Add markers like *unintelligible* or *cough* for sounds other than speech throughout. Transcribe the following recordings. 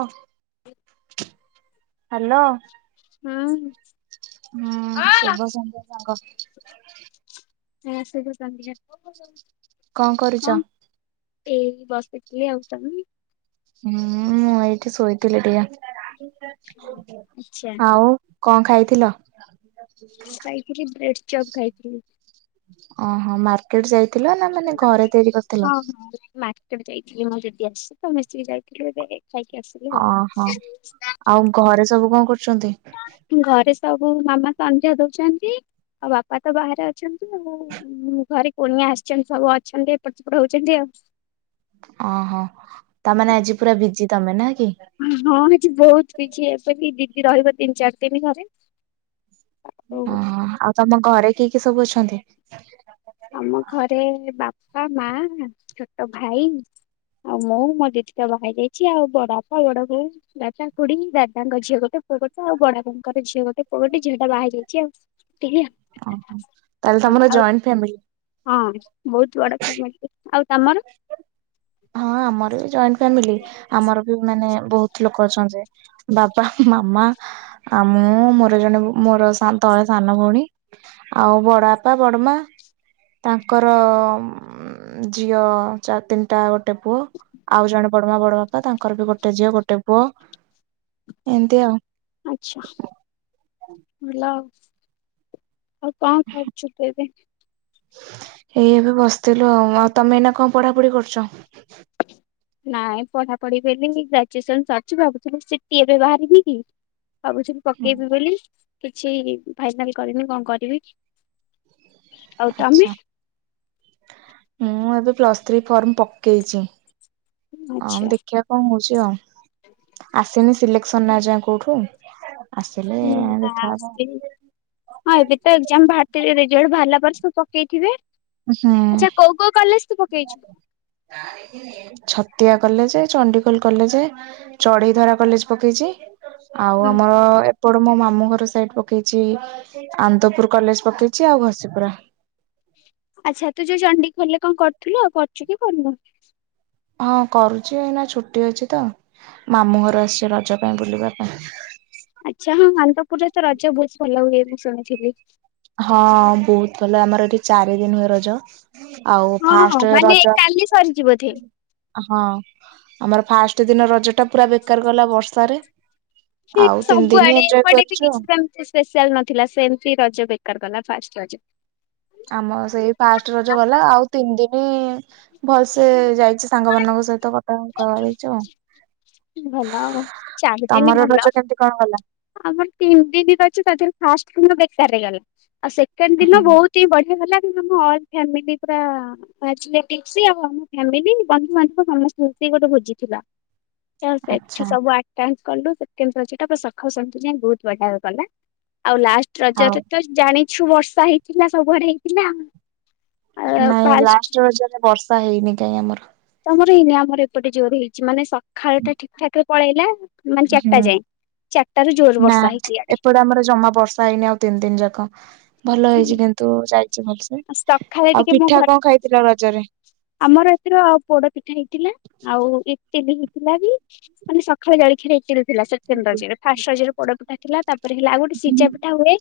ଅ ହ ହାଲୋ ହୁଁ ଶୁଭସନ୍ଧ୍ୟା ସାଙ୍ଗ। ଆ ଶୀଘ୍ର କାନ୍ଧିଆ କଁ କରୁଚ? ଏଇ ବସିଥିଲି ଆଉ ତମେ। ହୁଁ ମୁଁ ଏଇଠି ଶୋଇଥିଲି ଟିକେ ଆଚ୍ଛା ଆଉ କଣ ଖାଇଥିଲ? ଆଜି ଖାଇଥିଲି ବ୍ରେଡ଼ ଚପ୍ ଖାଇଥିଲି। ଓହୋ ମାର୍କେଟ ଯାଇଥିଲ ନା ମାନେ ଘରେ ତିଆରି କରିଥିଲ। ହଁ ହଁ ମାର୍କେଟ ଯାଇଥିଲି ମୁଁ ଦିଦି ଆସିଛି ତ ମିଶିକି ଯାଇଥିଲି ଏବେ। ଖାଇକି ଆସିଲୁ। ଓହୋ ଆଉ ଘରେ ସବୁ କଣ କରୁଛନ୍ତି? ଘରେ ସବୁ ମାମା ସନ୍ଧ୍ୟା ଦଉଛନ୍ତି ଆଉ ବାପା ତ ବାହାରେ ଅଛନ୍ତି ଆଉ। ହୁଁ ଘରେ କୁଣିଆ ଆସିଛନ୍ତି ସବୁ ଅଛନ୍ତି ଏପଟ ସେପଟ ହଉଛନ୍ତି ଆଉ। ଓହୋ ତାମାନେ ଆଜି ପୁରା ବିଜି ତମେ ନା କି? ହଁ ଆଜି ବହୁତ ବିଜି ଏବେ ଟିକେ ଦିଦି ରହିବ ତିନି ଚାରି ଦିନ ଘରେ। ଆଉ ଓହୋ ଆଉ ତମ ଘରେ କିଏ କିଏ ସବୁ ଅଛନ୍ତି? ଆମ ଘରେ ବାପା ମା ଛୋଟ ଭାଇ ଆଉ ମୁଁ ମୋ ଦିଟିି ତ ବାହା ହେଇ ଯାଇଛି। ଆଉ ବଡ ବାପା, ବଡ ବୋଉ ଦାଦା, ଖୁଡି, ଦାଦାଙ୍କ ଝିଅ ଗୋଟେ, ପୁଅ ଗୋଟେ, ଆଉ ବଡ ବାପାଙ୍କର ଝିଅ ଗୋଟେ, ପୁଅ ଗୋଟେ, ଝିଅ ଟା ବାହାହେଇ ଯାଇଛି ଆଉ। ଏତିକି ଆଉ। ଓହୋ ତାହେଲେ ତମର ହଁ ଜଏଣ୍ଟ ଫ୍ୟାମିଲି। ହଁ ବହୁତ ବଡ ଫ୍ୟାମିଲି। ଆଉ ତମର? ହଁ ଆମର ବି ଜଏଣ୍ଟ ଫ୍ୟାମିଲି। ଆମର ବି ମାନେ ବହୁତ ଲୋକ ଅଛନ୍ତି ବାବା, ମାମା, ଆଉ ମୁଁ, ମୋର ଜଣେ ମୋର ତଳେ ସାନ ଭଉଣୀ ଆଉ ବଡ ବାପା, ବଡମା ତାଙ୍କର ଝିଅ ତିନିଟା, ଗୋଟେ ପୁଅ ଆଉ ଜଣେ ବଡମା, ବଡ ବାପା, ତାଙ୍କର ବି ଗୋଟେ ଝିଅ ଗୋଟେ ପୁଅ, ଏମିତି ଆଉ। ଆଚ୍ଛା ଭଲ ଆଉ। କଣ କରୁଛୁ ତୁ ଏବେ? ଏଇ ଏବେ ବସିଥିଲୁ ଆଉ ଆଉ ତମେ ଏଇନା କଣ ପଢାପଢି କରୁଛ? ନାଇଁ ପଢାପଢି ବେଲି ଗ୍ରାଜୁଏସନ ସରିଛି ଭାବୁଥିଲି ସିଟି ଏବେ ବାହାରିନି କି ଭାବୁଛି ପକେଇବି ବୋଲି କିଛି ଫାଇନାଲ କରନି କଣ କରିବି? ଆଉ ତମେ ଆଚ୍ଛା। ମୁଁ ଏବେ ପ୍ଲସ୍ ଥ୍ରୀ ଫର୍ମ ପକେଇଛି। ହଁ ମୁଁ ଆଚ୍ଛା ଦେଖିବା କଣ ହଉଛି ଆଉ ଆସିନି ସିଲେକ୍ସନ ନା ଏଯାଏ କୋଉଠୁ? ଆସିଲେ ହୁଁ ଦେଖା ହବ। ନା ହଁ ଏବେ ତ ଏକ୍ଜାମ ବାହାରିଥିଲେ ରେଜଲ୍ଟ ବାହାରିଲା ପରେ ସବୁ ପକେଇଥିବେ। ହୁଁ। ଆଚ୍ଛା କୋଉ କୋଉ କଲେଜ ତୁ ପକେଇଛୁ? *inaudible* Chhatia college, Chandikhol college, Chadhei Dhara college, ପକେଇଛି। ଆଉ ହୁଁ ଆମର ଏ ଏପଟ ମୋ ମାମୁଁ ଘର ସାଇଡ ପକେଇଛି ଆନନ୍ଦପୁର କଲେଜ ପକେଇଛି, ଆଉ ଘସି ପୁରା ଆଚ୍ଛା ତୁ ଯୋଉ ଚଣ୍ଡିଖୋଲ ରେ କଣ କରୁଥିଲୁ ଆଉ କରୁଛୁ କି କରନୁ? ହଁ କରୁଛି ଏଇନା ଛୁଟି ଅଛି ତ ମାମୁଁ ଘର ଆସିଛି ରଜ ପାଇଁ ବୁଲିବା ପାଇଁ। ଆଚ୍ଛା ହଁ ଆନ୍ଦପୁରରେ ତ ରଜ ବହୁତ ଭଲ ହୁଏ ମୁଁ ଶୁଣିଥିଲି। ହଁ ବହୁତ ଭଲ ଆମର ଏଠି ଚାରି ଦିନ ହୁଏ ରଜ। ଆଉ ହଁ ହଁ ଫାଷ୍ଟ ମାନେ ରଜ କାଲି ସରିଛି ବୋଧେ। ହଁ ଆମର ଫାଷ୍ଟ ଦିନ ରଜ ଟା ପୁରା ବେକାର ଗଲା ବର୍ଷାରେ। ଆଉ ଠିକ୍ ତିନି ଦିନ ସବୁଆଡେ ଏଞ୍ଜୟ ଏପଟେ ବି କରିଛୁ ଆଉ। କିଛି ସେମ୍ ସ୍ପେଶାଲ ନଥିଲା ସେମତି ରଜ ବେକାର କଲା ଫାଷ୍ଟ ରଜ। ଆମ ସେଇ ଫାଷ୍ଟ ରଜ ଗଲା ଆଉ ତିନି ଦିନି ଭଲସେ ଯାଇଚି। ସାଙ୍ଗ ମାନଙ୍କ ସହିତ *unintelligible* ହେଇଚୁ ଆଉ। ହେଲା ଆଉ। ଚାରିଦିନି ତମର ରଜ କେମିତି କଣ ଗଲା? ଆମର ତିନି ଦିନି ରଜ ତା ଦେହରୁ ଫାଷ୍ଟ ଦିନ ବେକାର ରେ ଗଲା। ଆଉ ସେକେଣ୍ଡ ଦିନ ହୁଁ। ବହୁତ୍ ବଢିଆ ହେଲା, କିନ୍ତୁ ଆମ ଅଲ୍ ଫାମିଲି ପୁରା *unintelligible* ଆଉ ଆମ ଫ୍ୟାମିଲି ବନ୍ଧୁବାନ୍ଧବ ସମସ୍ତେ ମିଶି ଗୋଟେ ଭୋଜି ଥିଲା। ସେଠି ଆଚ୍ଛା ସବୁ ଆଟାକ୍ କଲୁ। ସେକେଣ୍ଡ ରଜ ଟା ପୁରା ସ *unintelligible* ଯାଇଁ ବହୁତ ବଢିଆ ଗଲା। ଆଉ ଲାଷ୍ଟ ଆଉ ରଜରେ ତୁ ତ ଜାଣିଛୁ ବର୍ଷା ହେଇଥିଲା ସବୁଆଡେ ହେଇଥିଲା। ଆଉ ନାଇଁ ଫାଷ୍ଟ ଲାଷ୍ଟ ରଜରେ ବର୍ଷା ହେଇନି କାଇଁ ଆମର। ତମର ହେଇନି, ଆମର ଏପଟ ଜୋର ହେଇଚି। ମାନେ ସଖାଳ ଟା ଠିକ୍ ଠାକ୍ ରେ ପଳେଇଲା। ମାନେ ଚାରିଟା ହୁଁ, ଯାଏଁ। ଚାରିଟାରୁ ଜୋର ନା। ବର୍ଷା ହେଇଛି ଇଆଡେ। ଏପଟେ ଆମର ଜମା ବର୍ଷା ହେଇନି ଆଉ ତିନି ଦିନ ଯାକ। ଭଲ ହେଇଚି କିନ୍ତୁ ଯାଇଚି ଭଲସେ। ସକାଳେ ଆଉ ଟିକେ ମୋ ଘର ପିଠା କଣ ଖାଇଥିଲ ରଜରେ? ଆମର ଏଥିର ଆଉ ପୋଡ ପିଠା ହେଇଥିଲା। ଆଉ ଇଟିଲି ହେଇଥିଲା ବି। ମାନେ ସଖାଳେ ଜଳଖିଆ ରେ ଇଟିଲି ଥିଲା ସେକେଣ୍ଡ ରଜରେ। ଫାଷ୍ଟ ରଜ ରେ ପୋଡପିଠା ଥିଲା। ତାପରେ ହେଲା ଆଉ ଗୋଟେ ସିଝା ପିଠା ହୁଏ।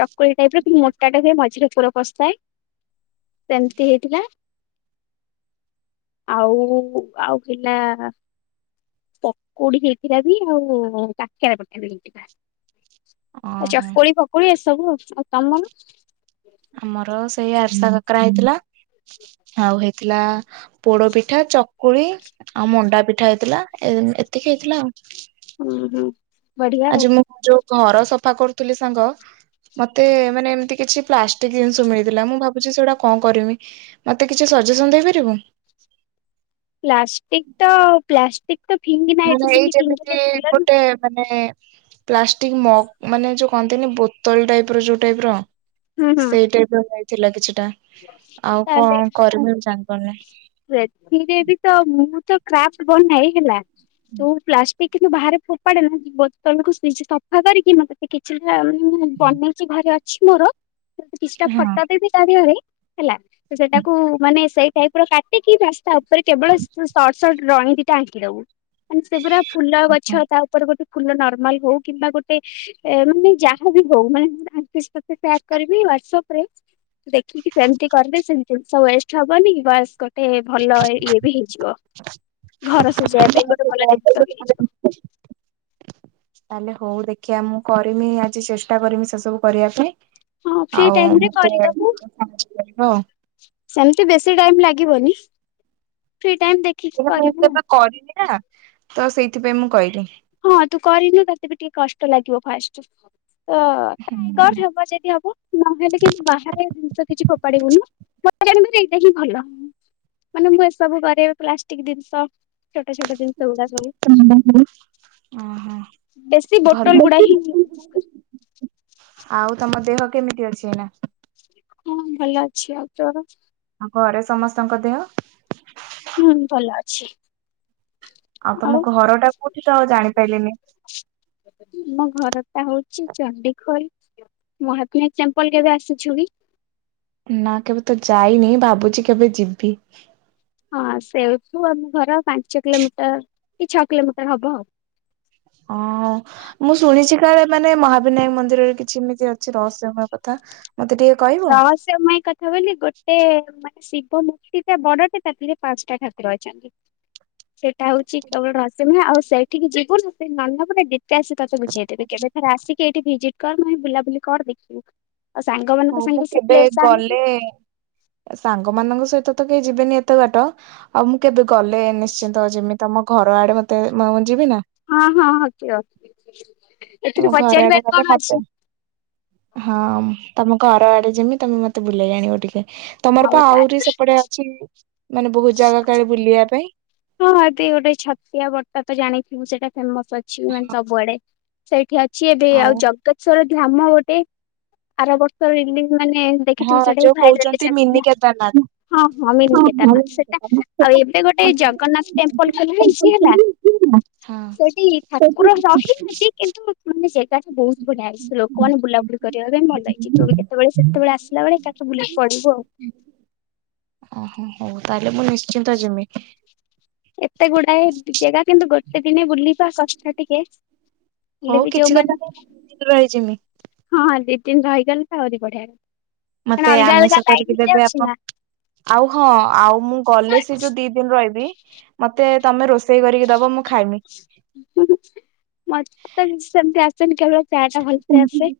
ଚ ପୁରୀ ଟାଇପ୍ ର କିନ୍ତୁ ମୋଟା ଟା ହୁଏ ମଝିରେ ପୁର ପସିଥାଏ, ସେମତି ହେଇଥିଲା। ଆଉ ଆଉ ଥିଲା ପକୁଡି ହେଇଥିଲା ବି ଆଉ କାକରା ପିଠା ବି ହେଇଥିଲା। ଆ ଓହୋ ଚକୁଳି ଫକୁଳି ଏସବୁ। ଆଉ ତମର? ଆମର ସେଇ ଆରିସା କାକରା ହେଇଥିଲା। ଆଉ ହେଇଥିଲା ପୋଡପିଠା ଚକୁଳି ଆଉ ମଣ୍ଡା ପିଠା ହେଇଥିଲା, ଏ ଏତିକି ହେଇଥିଲା ଆଉ। ଉଁ ହୁଁ। ବଢିଆ ଆଉ ଆଜି ମୁଁ ଯୋଉ ଘର ସଫା କରୁଥିଲି ସାଙ୍ଗ ମତେ ମାନେ ଏମତି କିଛି ପ୍ଲାଷ୍ଟିକ ଜିନିଷ ମିଳିଥିଲା ମୁଁ ଭାବୁଚି ସେଗୁଡା କଣ କରିମି। ମତେ କିଛି ସଜେସନ ଦେଇପାରିବୁ? ପ୍ଲାଷ୍ଟିକ ତ ପ୍ଲାଷ୍ଟିକ ତ ଫିଙ୍ଗି ନା ମାନେ ଏଠି ଏଇ ସେଠି ଯେମିତି ଫିଙ୍ଗିଲେ ଭଲ ଗୋଟେ ନୁହେଁ। ମାନେ ପ୍ଲାଷ୍ଟିକ ମଗ ମାନେ ଯୋଉ କହନ୍ତିନି ବୋତଲ ଟାଇପ ର ଯୋଉ ଟାଇପ୍ ର ହୁଁ ହୁଁ ସେଇ ଟାଇପ୍ ର ହେଇଥିଲା କିଛିଟା। ଆଉ ତାହେଲେ କଣ କରିବି ଜାଣିପାରୁନି। ସେଥିରେ ବି ତ ମୁଁ ତ କ୍ରାଫ୍ଟ ବନାଏ ହେଲା, ଯୋଉ ପ୍ଲା ଷ୍ଟିକ୍ କିନ୍ତୁ ବାହାରେ ଫୋପାଡେନା, ବୋତଲକୁ ନିଜେ ସଫା କରିକି ମତେ ଏ କିଛିଟା ମୁଁ ବନେଇଚି ଘରେ ଅଛି ମୋର, କିଛିଟା ହଁ। ଫଟୋ ଦେବି *unintelligible* ରେ ହେଲା ତ ସେଟାକୁ ମାନେ ସେଇ ଟାଇପର କାଟିକି ବାସ୍ ତାପରେ କେବଳ ସର୍ଟ ସର୍ଟ ଡ୍ରଇଂ ଦିଟା ଆଙ୍କିଦବୁ। ମାନେ ସେଗୁରା ଫୁଲ ଗଛ ତା ଉପରେ ଗୋଟେ ଫୁଲ ନର୍ମାଲ ହଉ କିମ୍ବା ଗୋଟେ ମାନେ ଯାହାବି ହଉ, ମାନେ ଆଙ୍କିଚି ତତେ ସେୟାର କରିବି ହ୍ୱାଟସ୍ ଅପ୍ ରେ ଦେଖିକି ସେମିତି କରିଲେ ସେମିତି ଜିନିଷ ୱେଷ୍ଟ ହବନି ବାସ୍ ଗୋ ଟେ ଭଲ ଇଏ ବି ହେଇଯିବ। ଘର ସଜାଇବା ପାଇଁ ଗୋଟେ ଭଲ ଜିନିଷ ବି ହେଇଯିବ। ତାହେଲେ ହଉ ଦେଖିବା ମୁଁ କରିନି ଆଜି ଚେଷ୍ଟା କରିମି ସେସବୁ କରିବା ପାଇଁ। ହଁ ଫ୍ରି ଆଉ ଟାଇମ ରେ *unintelligible* ସେମତି ବେଶୀ ଟାଇମ୍ ଲାଗିବନି। ଫ୍ରୀ ଟାଇମ୍ ଦେ ମୁଁ କେବେ କରନି ନା ତ ସେଇଥିପାଇଁ ମୁଁ କହିଲି। ହଁ ତୁ କରିନୁ ତତେ ବି ଟିକେ କଷ୍ଟ ଲାଗିବ ଫାଷ୍ଟ। ତ ଟ୍ରାଏ କର ଓହୋ ହବ ଯଦି ହବ। ନହେଲେ କିନ୍ତୁ ବାହାରେ ଜିନିଷ କିଛି ଫୋପାଡିବୁନି ହେଲା ହଁ ଏଇଟା ହିଁ ଭଲ ହବ। ମାନେ ମୁଁ ଏସବୁ କରେ ପ୍ଲାଷ୍ଟିକ ଜିନିଷ ଛୋଟ ଛୋଟ ଜିନିଷ ଗୁଡା ସବୁ ହଁ ବେଶୀ ଓ ବୋଟଲ ଗୁଡା ହିଁ ହୋ ୟୁଜ କରେ। ଭଲ ଆଉ ତମ ଦେହ କେମିତି ଅଛି ଏଇ ନା ହଁ ଭଲ ଅଛି ଆଉ ତୋର ଆଉ ଘରେ ସମସ୍ତଙ୍କ ଦେହ। ହୁଁ ଭଲ ଅଛି। ଆଉ ତମ ଘର ଟା କୋଉଠି ତ ଆଉ ଜାଣିପାରିନି ମୋ ଘର ଟା ହଉଛି ଚଣ୍ଡିଖୋଲ। ମହାବିର ଟେମ୍ପଲ କେବେ ଆସିଛୁ କି ନା କେବେ ତ ଯାଇନି ଭାବୁଛି କେବେ ଯିବି। ହଁ ସେଠୁ ଆମ ଘର ପାଞ୍ଚ କିଲୋମିଟର କି ଛଅ କିଲୋମିଟର ହବ ଆଉ ଓଁ ମୁଁ ଶୁଣିଛି କାଳେ ମାନେ ମହାବିନାୟକ ମନ୍ଦିରରେ କିଛି ଏମିତି ଅଛି ରହସ୍ୟମୟ। କଥା ମତେ ଟିକେ। କହିବ? ଗାାମ ରହସ୍ୟମୟ କଥା ବୋଲି ଗୋଟେ ମାନେ ଶିବ ମୂର୍ତ୍ତିଟେ ବଡଟେ ତାଠୀରେ ପାଞ୍ଚଟା ଠାକୁର ଅଛନ୍ତି। *inaudible* ସେଇଟା ହଉଛି କେବଳ ରସିମେହା ଆଉ ସେଇଠିକି ଯିବୁନ ସେଇ ନନପଟା। ଆ ସେ ତତେ ବୁଝେଇଦେବେ କେବେଥରେ ଆସିକି ଏଇଠି ଭିଜିଟ୍ କର ନଁ ବୁଲାବୁଲି କର ଦେଖିବୁ। ଆଉ ସାଙ୍ଗ ମାନ ତ ତେବେ ଗଲେ ସାଙ୍ଗ ମାନଙ୍କ ସହିତ ତ କେହି ଯିବେନି ଏତେ ବାାଟ। ଆଉ ମୁଁ କେବେ ଗଲେ ନିଶ୍ଚିନ୍ତ ଯେମିତି ତମ ଘର ଆଡେ ମତେ ମୁଁ ଯିବି ନା ହଁ ହଁ ହକ ତମ ଏଥିରେ ଘର ଆଡେ ପଚାରିବାର ଗଲେ କଣ ମତେ ଅଛି। ହଁ ତମ ଘର ଆଡେ ଯେମିତି ତମେ ମତେ ବୁଲେଇ ଆାଣିବ ଟିକେ। ତମର ହଉ ପା ଆହୁରି ତାହେଲେ ସେପଟେ ଅଛି ମାନେ ବହୁତ ଜାଗା କାଳେ ବୁଲିବା ପାଇଁ। ହଁ ହଁ ଏ ଗୋଟେ ଛତିଆ ବର୍ତ୍ଟତା ତ ଜାଣିଥିବୁ ସେଇଟା ଫେମସ ଅଛି ମାନେ ସବୁଆଡେ। ସେଇଠି ଅଛି ଏବେ ଆଉ ଜଗେଶଵର ଧାମ ଗୋଟେ ଆର ବର୍ଷ ମାନେ ଦେଖି ତୁ ହଁ ସେଟା ଯୋଉ ଭାଇେ କହୁଛନ୍ତି ଚାଲି ମିନି ନା କେଦାରନାଥ। ହଁ ହଁ ମିଲିକେ ତାର ସେଟା ସମସ୍ତେ ତ ଆଉ ଏବେଟ ଗୋଟେ ଜଗନ୍ନାଥ। ଲ ହେଲା ହଁ। ସେଠି ଠାକୁର ରହିନାହାନ୍ତି କିନ୍ତୁ ମାନେ ଜାଗା ବହୁତ ବଢିଆଇଛି ଲୋକମାନୋନ ବୁଲାବୁଲି କରିବା ପାଇଁ ଭଲ ହେଇଛି ଯୋଉ ବି କେତେବେଳେ ସେ କେତେବେଳେ ଆସିଲାେଳେ କାକକୁ ବୁଲାକୁ ପଡିବ ଆଉ। ଓହୋ ହଉ ତାହେଲେ ମୁଁ ନିଶ୍ଚିନ୍ତ ଯିମି ଏତେ ଗୁଡାଏ ଜାଗା କିନ୍ତୁ ଗୋଟେ ଦିନେ ବୁଲିବା କଷ୍ଟ ଟିକେ ଲ ହଉ ଭଝଉ କିଛି କଥା ମଲେ ନାଇଁ ମୁଁ ଦି ଦିନ ରହିଯିମି। *inaudible* ହଁ ହଁ ଦି ଦିନ ରହିଗଲେ ତାରି ବଢିଆରେ କ ମତେ ଅଲଗା ଆମିଷ ଅଲଗା ଲାଇ କରିକି ଦେବେ ହେଇଯାଉଛି ଆପଣ ନା ଆଉ ହଁ ଆଉ ମୁଁ ଗଲେ ସେ ଯୋଉ ଦି ଦିନ ରହିବି ମତେ ତମେ ରୋଷେଇ ସେଇ କରିକି ଦବ ମୁଁ ଖାଇମି। ମତେତଛନ୍ତି ଆ କେବେଳ ଚା ଟା ଭଲସେ ଆସେ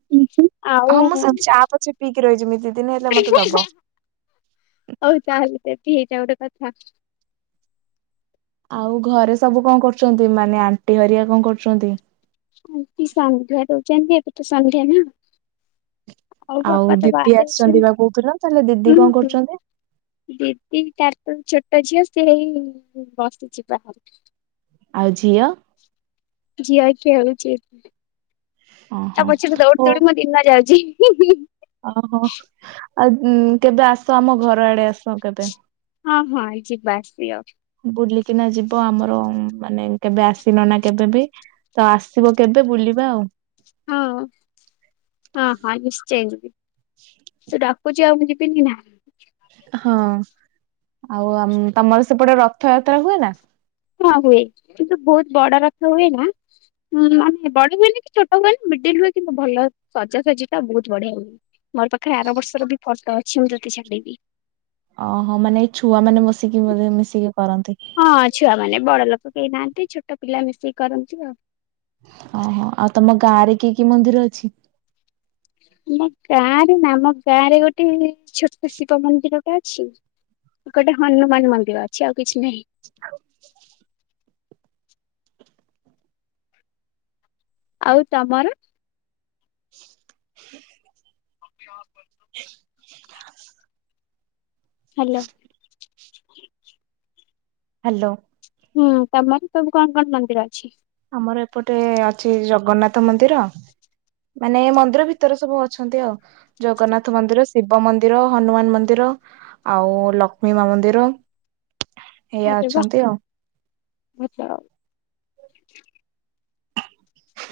ଆଉ ପିକି ରହିଛିମି ଦତିି ଦିନ ହେଲେ ମତେ ଦବ। ହଉ ତାହଲେ ଦେବୀ ହେଇଯା ଗୋଟେ କଥା। ଆଉ ଘରେ ସବୁ କଣ କରୁଚନ୍ତି ମାନେ ଆଣ୍ଟି ହରିଆ କଣ କରୁଚନ୍ତି? ଆଣ୍ଟି ସନ୍ଧ୍ୟା ଦଉଚନ୍ତି ଏବେ ତ ସନ୍ଧ୍ୟା ନା। ଆଉ ବାପା ତ ଦିଦି ବାହାରେ ଆସିଛନ୍ତି ଅଛନ୍ତି ବା କହୁଥିଲ ତାହେଲେ ଦିଦି ହୁଁ କଣ ହୁଁ। କରୁଛନ୍ତି ଦିଦି ତା ଟ ଛୋଟ ଝିଅ ସେଇ ବସିଛି ପାଖରେ। ଆଉ ଝିଅ? ଝିଅ ଏ କେଳୁଛି। ତା ଓହୋ। ପଛରେ ଦୌଡି ଦୌଡି ମୋ ଦିନ ଯାଉଚି। ଅ ହ ଆଉ କେବେ ଆସ ଆମ ଘର ଆଡେ ଆସ କେବେ। ହଁ ହଁ ଯିବା ସିଓର। ବୁଲିକିନା ଯିବ ଆମର ମାନେ କେବେ ଆସିନ ନା କେବେ ବି। ତ ଆସିବ କେବେ ବୁଲିବା ଆଉ। ହଁ ହଁ ହଁ ନିଶ୍ଚୟ ଯିବି। ହ *inaudible* ସେ ଡାକୁଚି ଆ ମୁଁ ଯିବିନି ନା। ହଁ ଆଉ ତମର ସେପଟେ ରଥଯାତ୍ରା ହୁଏ ନା? ହଁ ହୁଏ କିନ୍ତୁ ବହୁତୁ ବଡ ରଥ ହୁଏ ନା। ହୁଁ ମାନେ ବଢ ହୁଏନିକି ଛୋଟ ହୁଏନି ମିଡିଲି ହୁଏ କିନ୍ତୁ ଭଲ ସଜା ସଜି ଟା ବହୁତୁ ବଢ଼ିଆ ହୁଏ। ମୋର ପାଖରେ ଆର ବର୍ଷର ବି ଫର୍ଟ ଅଛି ମୁଁ ତତେ ଛାଡିଦେବି। ଅ ହ ମାନେ ଛୁଆ ମାନେ ବସିକିବୋଧେ ମିଶିକି କରନ୍ତି। ହଁ ଛୁଆମାନେ ବଡ ଲୋକ କେହି ନାହାନ୍ତି ଛୋଟ ପିଲା ମିଶିକି କରନ୍ତି ଆଉ। ହଁ ହଁ ଆଉ ତମ ଗାଁ ରେ କି କି ମନ୍ଦିର ଅଛି? ଆମ ଗାଁରେ ନା ଆମ ଗାଁ ରେ ଗୋଟେ ଛୋଟ ଶିବ ମନ୍ଦିର ଟା ଅଛି ଗୋଟେ ହନୁମାନ ମନ୍ଦିର ଅଛି ଆଉ କିଛି ନାହିଁ। ହଉ *inaudible* ଆଉ ତମର? ହ *inaudible* ଅା *inaudible* ହ *inaudible* ହ୍ୟାଲୋ। ହ୍ୟାଲୋ। ହୁଁ ତମର ସବୁ କଣ କଣ ମନ୍ଦିର ଅଛି? ଆମର ଏପଟେ ଅଛି ଜଗନ୍ନାଥ ମନ୍ଦିର। ମାନେ ମନ୍ଦିର ଭିତରେ ସବୁ ଅଛନ୍ତି ଆଉ ଜଗନ୍ନାଥ ମନ୍ଦିର ଶିବ ମନ୍ଦିର ହନୁମାନ ମନ୍ଦିର ଆଉ ଲକ୍ଷ୍ମୀ ମା ମନ୍ଦିର ଏଇଆ ଅଛନ୍ତି ଆଉ। ଆଚ୍ଛା *inaudible*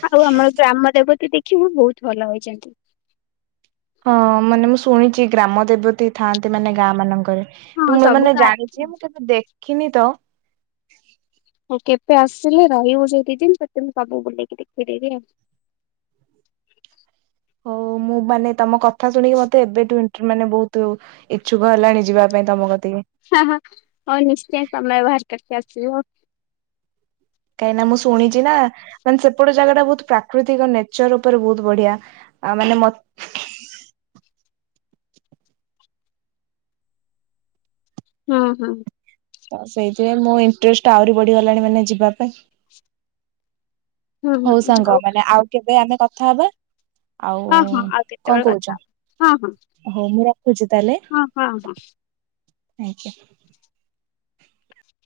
ଆଉ ଆମର ଗ୍ରାମ ଦେବତୀ ଦେଖିବୁ ବହୁତୁ ଭଲ ହେଇଛନ୍ତି। ହଁ ମାନେ ମୁଁ ଶୁଣିଚି ଗ୍ରାମ ଦେବତୀ ଥାଆନ୍ତି ମାନେ ଗାଁ ମାନଙ୍କରେ। ହଁ ମୁଁ ସବୁ ଏମାନେ ଗାଁ ଜାଣିଚି ମୁଁ କେବେ ଦେଖିନି ତ। ହଉ କେବେ ଆସିଲେ ରହିବୁ ଯୋଉ ଦିଦିନି ତତେ ମୁଁ ସବୁ ବୁଲେଇକି ଦେଖେଇଦେବି ଆଉ। ହଉ ମୁଁ ମାନେ ତମ କଥା ଶୁଣିକି ମତେ ଏବେଠୁ ଇନ ମାନେ ବହୁତୁ ଇଚ୍ଛୁକ ହେଲାଣି ଯିବା ପାଇଁ ତମ କତିକି। ହ ହ ହଉ ନିଶ୍ଚୟ ସମୟ ବାହାର କରିକି ଆସିବ। କାଇଁକିନା ମୁଁ ଶୁଣିଚି ନା ମାନେ ସେପଟ ଜାଗା ଟା ବହୁତୁ ପ୍ରାକୃତିକ ନେଚର ଉପରେ ବହୁତ ବଢିଆ। ଆ ମାନେ ମ ହଁ ହଁ। ତ ସେଇଥିରେ ମୋ ଇଣ୍ଟରେଷ୍ଟ ଆହୁରି ବଢିଗଲାଣି ମାନେ ଯିବା ପାଇଁ। ହୁଁ ହୁଁ ହଉ ସାଙ୍ଗ ଓକେ ମାନେ ଆଉ କେବେ ଆମେ କଥା ହବା? ଆଉ ହଁ ହଁ ଆଉ କେତେବେଳେ କଅଁ କଥା କହୁଚ? ହବା ହଉ ମୁଁ ରଖୁଛି ତାହଲେ ହଁ ହଁ ହଁ ହଁ ହଁ। ଆଜ୍ଞା।।